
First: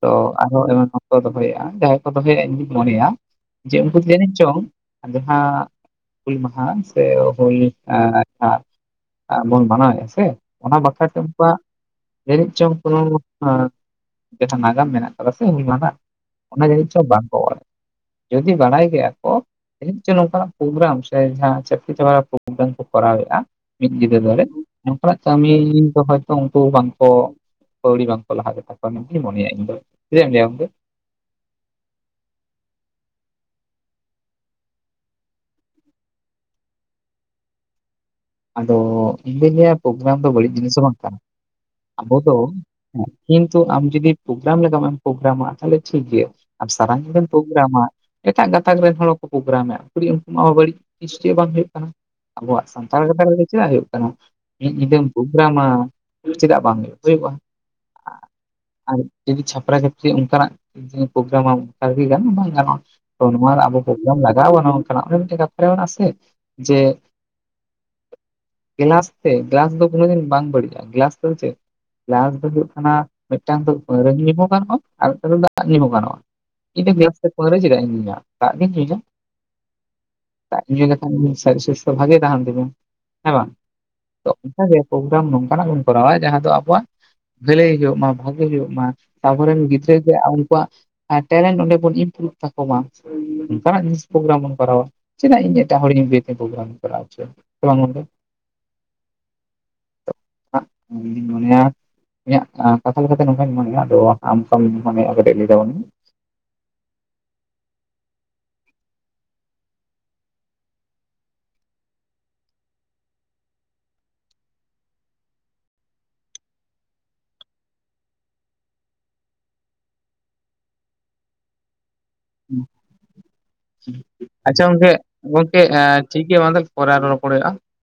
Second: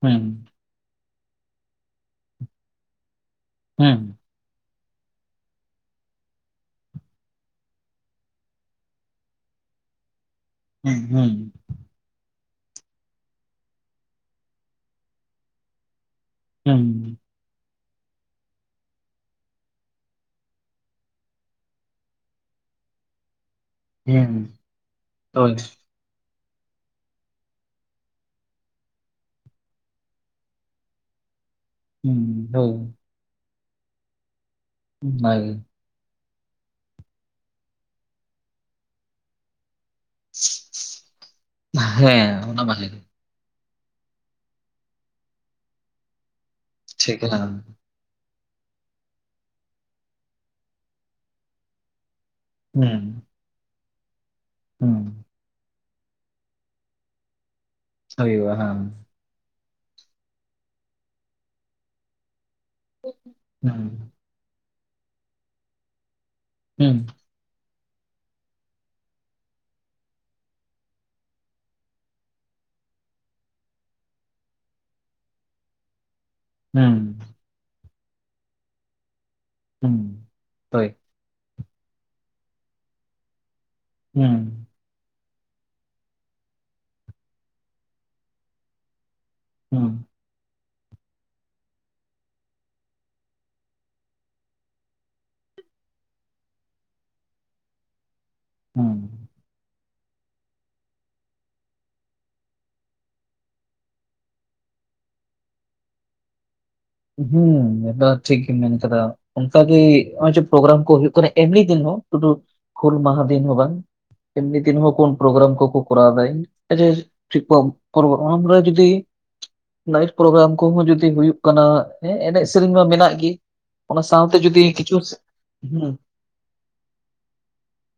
S1: ᱛᱚ
S2: ᱦᱩᱸ
S1: ᱟᱨᱦᱚ ᱮᱢᱟᱱ ᱠᱚ ᱫᱚᱦᱚᱭᱮᱜ-ᱟ ᱡᱟᱦᱟᱸᱭ ᱠᱚ ᱫᱚᱦᱚᱭᱟ ᱤᱧᱫᱩᱧ ᱢᱚᱱᱮᱭᱟ ᱡᱮ ᱩᱱᱠᱩ
S2: ᱦᱩᱸ
S1: ᱡᱟᱹᱱᱤᱡ ᱪᱚᱝ ᱡᱟᱦᱟᱸ ᱦᱩᱞ ᱢᱟᱦᱟ ᱥᱮ ᱦᱩᱞ ᱟᱸ... ᱵᱚᱱ ᱢᱟᱱᱟᱣᱮᱫᱼᱟ ᱥᱮ ᱚᱱᱟ
S2: ᱦᱩᱸ
S1: ᱵᱟᱠᱷᱨᱟ ᱛᱮ
S2: ᱦᱩᱸ
S1: ᱩᱱᱠᱩᱣᱟᱜ ᱡᱟᱹᱱᱤᱡ ᱪᱚᱝ ᱠᱳᱱᱳ ᱟᱸ.... ᱡᱟᱦᱟᱸ ᱱᱟᱜᱟᱢ ᱢᱮᱱᱟᱜ ᱠᱟᱫᱟ ᱥᱮ ᱦᱩᱞ ᱢᱟᱦᱟ ᱨᱮᱱᱟᱜ ᱚᱱᱟ ᱡᱟᱹᱱᱤᱡ ᱪᱚᱝ
S2: ᱦᱩᱸ
S1: ᱵᱟᱝᱠᱚ ᱚᱞᱮᱫ ᱡᱩᱫᱤ ᱵᱟᱲᱟᱭ ᱠᱮᱭᱟ ᱠᱚ ᱡᱟᱱᱤᱡ ᱪᱚ ᱱᱚᱝᱠᱟᱱᱟᱜ ᱯᱨᱳᱜᱨᱟᱢ ᱥᱮ ᱡᱟᱦᱟᱸ ᱪᱟᱹᱠᱨᱤ ᱪᱟ ᱯᱨᱳᱜᱨᱟᱢ ᱠᱚ ᱠᱚᱨᱟᱣᱮᱫᱼᱟ ᱢᱤᱫ ᱧᱤᱫᱟ
S2: ᱦᱩᱸ
S1: ᱫᱷᱚᱨᱮ ᱚᱝᱠᱟᱱᱟᱜ ᱠᱟᱹᱢᱤ
S2: ᱦᱳᱭ᱾
S1: ᱫᱚ ᱦᱚᱭᱛᱚ ᱩᱱᱠᱩ ᱵᱟᱝᱠᱚ ᱠᱟᱹᱣᱲᱤ ᱵᱟᱝ ᱞᱟᱦᱟᱜ ᱜᱮᱛᱟ ᱠᱚᱣᱟ ᱢᱮᱱ ᱛᱤᱧ ᱢᱚᱱᱮᱭᱟ ᱤᱧ ᱫᱚ ᱪᱮᱫ ᱮᱢ ᱞᱟᱭᱟᱢ ᱜᱚᱝᱠᱮ
S2: ᱦᱩᱸ ᱦᱳᱭ ᱚᱱᱟ ᱜᱮ
S1: ᱟᱫᱚ ᱤᱧ ᱫᱚᱧ ᱞᱟᱹᱭᱟ ᱯᱨᱜᱨᱟᱢ ᱫᱚ ᱵᱟᱹᱲᱤᱡ ᱡᱤᱱᱤᱥ ᱫᱚ ᱵᱟᱝ ᱠᱟᱱᱟ ᱟᱵᱚ ᱫᱚ
S2: ᱦᱮᱸ ᱚᱱᱟ ᱵᱷᱟᱜᱮ ᱜᱮ
S1: ᱠᱤᱱᱛᱩ ᱟᱢ ᱡᱩᱫᱤ ᱯᱨᱳᱜᱨᱟᱢ ᱞᱮᱠᱟᱢ ᱯᱨᱳᱜᱨᱟᱢᱟ ᱛᱟᱦᱞᱮ ᱴᱷᱤᱠ ᱜᱮᱭᱟ ᱟᱨ ᱥᱟᱨᱟ
S2: ᱴᱷᱤᱠ
S1: ᱧᱤᱫᱟᱹᱢ
S2: ᱦᱟᱸ
S1: ᱯᱨᱳᱜᱨᱟᱢᱟ ᱮᱴᱟᱜ ᱜᱟᱛᱟᱠ ᱨᱮᱱ ᱦᱚᱲ ᱠᱚ ᱯᱨᱳᱜᱨᱟᱢ ᱢᱮᱜᱼᱟ ᱠᱩᱲᱤ ᱦᱚᱯᱚᱱᱟᱜ ᱢᱟ ᱵᱟᱹᱲᱤᱡ ᱥᱤᱥᱴᱤ ᱦᱚᱸ ᱵᱟᱝ ᱦᱩᱭᱩᱜ ᱠᱟᱱᱟ ᱟᱵᱚᱣᱟᱜ ᱥᱟᱢ....
S2: ᱦᱩᱸ
S1: ᱦᱚᱭᱛᱚ ᱪᱮᱫᱟᱜ ᱦᱩᱭᱩᱜ ᱠᱟᱱᱟ ᱢᱤᱫ ᱧᱤᱫᱟᱹᱢ
S2: ᱦᱩᱸ᱾
S1: ᱯᱨᱚᱜᱽᱨᱟᱢᱟ ᱪᱮᱫᱟᱜ ᱵᱟᱝ ᱦᱩᱭᱩᱜᱼᱟ ᱦᱩᱭᱩᱜᱼᱟ।
S2: ᱦᱚᱭᱚᱜᱼᱟ ᱦᱮᱸ
S1: ᱟᱨ ᱡᱩᱫᱤ ᱪᱷᱟᱯᱨᱟᱼ ᱪᱟᱹᱯᱨᱤᱭᱟᱜ ᱚᱱᱠᱟᱱᱟᱜ ᱯᱨᱳᱜᱨᱟᱢ ᱟᱢ ᱚᱱᱠᱟᱠᱤ ᱜᱟᱱᱚᱜᱼᱟ ᱵᱟᱝ ᱜᱟᱱᱚᱜᱼᱟ। ᱛᱚ ᱱᱚᱣᱟ ᱨᱮ ᱟᱵᱚ
S2: ᱦᱩᱸ
S1: ᱯᱨᱚᱜᱨᱟᱢ ᱞᱟᱜᱟᱣᱜ ᱦᱟᱸᱜ ᱚᱱᱠᱟᱱᱟᱜ ᱢᱤᱫᱴᱮᱡ [unintelligible] ᱠᱟᱛᱷᱟ ᱢᱮᱱᱟᱜᱼᱟ ᱥᱮ ᱡᱮ
S2: ᱦᱩᱸ
S1: ᱜᱞᱟᱥ ᱛᱮ ᱜᱞᱟᱥ ᱫᱚ ᱠᱳᱱᱳ ᱫᱤᱱ ᱵᱟᱝ ᱵᱟᱹᱲᱤᱡᱼᱟ ᱜᱞᱟᱥ ᱫᱚ ᱪᱮᱫ ᱜᱮᱞᱟᱥ ᱫᱚ ᱦᱩᱭᱩᱜ ᱠᱟᱱᱟ ᱢᱤᱫᱴᱟᱝ ᱫᱚ ᱯᱟᱹᱣᱨᱟᱹ ᱧᱩ ᱦᱚᱸ ᱜᱟᱱᱚᱜᱼᱟ ᱟᱨ ᱢᱤᱫᱴᱟᱝ ᱫᱚ ᱫᱟᱜ ᱧᱩ ᱦᱚᱸ ᱜᱟᱱᱚᱜᱼᱟ। ᱧᱤᱫᱟᱹ
S2: ᱦᱩᱸ
S1: ᱵᱮᱲᱟ ᱚᱠᱛᱚ ᱯᱟᱹᱣᱨᱟᱹ ᱪᱮᱫᱟᱜ ᱤᱧ ᱧᱩᱭᱟ ᱫᱟᱜ ᱜᱮᱧ ᱧᱩᱭᱟ।
S2: ᱦᱩᱸ᱾
S1: ᱫᱟᱫ ᱧᱩ
S2: ᱦᱳᱭ
S1: ᱞᱮᱠᱷᱟᱱ [unintelligible] ᱥᱟᱨᱤᱨ ᱥᱩᱥᱛᱷᱚ ᱵᱷᱟᱜᱮ ᱛᱟᱦᱮᱱ ᱛᱟᱵᱤᱱᱟ᱾ ᱦᱮᱸ ᱵᱟᱝ ᱛᱚ
S2: ᱦᱩᱸ
S1: ᱠᱟᱜᱮ ᱯᱚᱜᱨᱟᱢ ᱱᱚᱝᱠᱟᱱᱟᱜ ᱜᱮᱵᱚᱱ ᱠᱚᱨᱟᱣᱟ ᱡᱟᱦᱟᱸ ᱫᱚ ᱟᱵᱚᱣᱟᱜ ᱵᱷᱟᱹᱞᱟᱹᱭ ᱦᱩᱭᱩᱜ ᱢᱟ ᱵᱷᱟᱜᱮ ᱦᱩᱭᱩᱜ ᱢᱟ। ᱟᱵᱚᱨᱮᱱ
S2: ᱦᱩᱸ
S1: ᱜᱤᱫᱽᱨᱟᱹ ᱜᱮ ᱩᱱᱠᱩᱣᱟᱜ ᱮᱸ ᱴᱮᱞᱮᱱᱴ ᱚᱸᱰᱮ ᱵᱚᱱ ᱤᱢᱯᱨᱩᱵᱷ ᱛᱟᱠᱚ ᱢᱟ ᱚᱝᱠᱟᱱᱟᱜ ᱡᱤᱱᱤᱥ ᱯᱨᱳᱜᱨᱟᱢ ᱵᱚᱱ ᱠᱚᱨᱟᱣᱟ᱾ ᱪᱮᱫᱟᱜ ᱤᱧ ᱮᱴᱟᱜ ᱦᱚᱲ [unintelligible] ᱯᱳᱜᱨᱟᱢ ᱤᱧ ᱠᱚᱨᱟᱣ ᱚᱪᱚᱭᱟ ᱥᱮ ᱵᱟᱝ ᱜᱟᱝᱠᱮ᱾
S2: ᱦᱩᱸ
S1: [unintelligible] ᱤᱧ ᱫᱚᱧ ᱢᱚᱱᱮᱭᱟ ᱤᱧᱟᱹᱜ ᱟᱸ ᱠᱟᱛᱷᱟ ᱞᱮᱠᱟᱛᱮ ᱱᱚᱝᱠᱟᱧ ᱢᱚᱱᱮᱭᱟ, ᱟᱫᱚ ᱟᱢ ᱚᱠᱟᱢ ᱢᱚᱱᱮᱭᱟ ᱠᱟᱹᱴᱤᱡ ᱞᱟᱹᱭ ᱛᱟᱵᱚᱱ ᱢᱮ᱾
S2: ᱦᱩᱸ ᱢᱮᱱᱫᱚ ᱴᱷᱤᱠ ᱜᱤᱢ ᱢᱮᱱ ᱠᱟᱫᱟ᱾ ᱚᱝᱠᱟᱜᱮ ᱦᱚᱸᱜᱼᱚᱭ ᱡᱮ ᱯᱨᱳᱜᱨᱟᱢ ᱠᱚ ᱦᱩᱭᱩᱜ ᱠᱟᱱᱟ ᱮᱢᱱᱤ ᱫᱤᱱ ᱦᱚᱸ ᱥᱩᱫᱩ ᱦᱩᱞ ᱢᱟᱦᱟ ᱫᱤᱱ ᱦᱚᱸ ᱵᱟᱝ᱾ ᱮᱢᱱᱤ ᱫᱤᱱ ᱦᱚᱸ ᱠᱚᱱ ᱯᱨᱳᱜᱨᱟᱢ ᱠᱚᱠᱚ ᱠᱚᱨᱟᱣ ᱫᱟᱭ [unintelligible] [unintelligible] ᱡᱩᱫᱤ ᱱᱟᱭᱤᱴ ᱯᱨᱳᱜᱨᱟᱢ ᱠᱚᱦᱚᱸ ᱡᱩᱫᱤ ᱦᱩᱭᱩᱜ ᱠᱟᱱᱟ ᱦᱮᱸ ᱮᱱᱮᱡ ᱥᱮᱨᱮᱧ ᱢᱟ ᱢᱮᱱᱟᱜ ᱜᱮ᱾ ᱚᱱᱟ ᱥᱟᱶᱛᱮ ᱡᱩᱫᱤ
S1: ᱟᱪᱪᱷᱟ ᱜᱚᱝᱠᱮ
S2: ᱠᱤᱪᱷᱩ
S1: ᱜᱚᱝᱠᱮ
S2: ᱦᱩᱸ
S1: ᱮᱸ ᱴᱷᱤᱠ ᱜᱮᱭᱟ ᱢᱟ ᱛᱟᱦᱞᱮ ᱯᱚᱨᱮ ᱟᱨᱚ ᱨᱚᱯᱚᱲ ᱦᱩᱭᱩᱜᱼᱟ᱾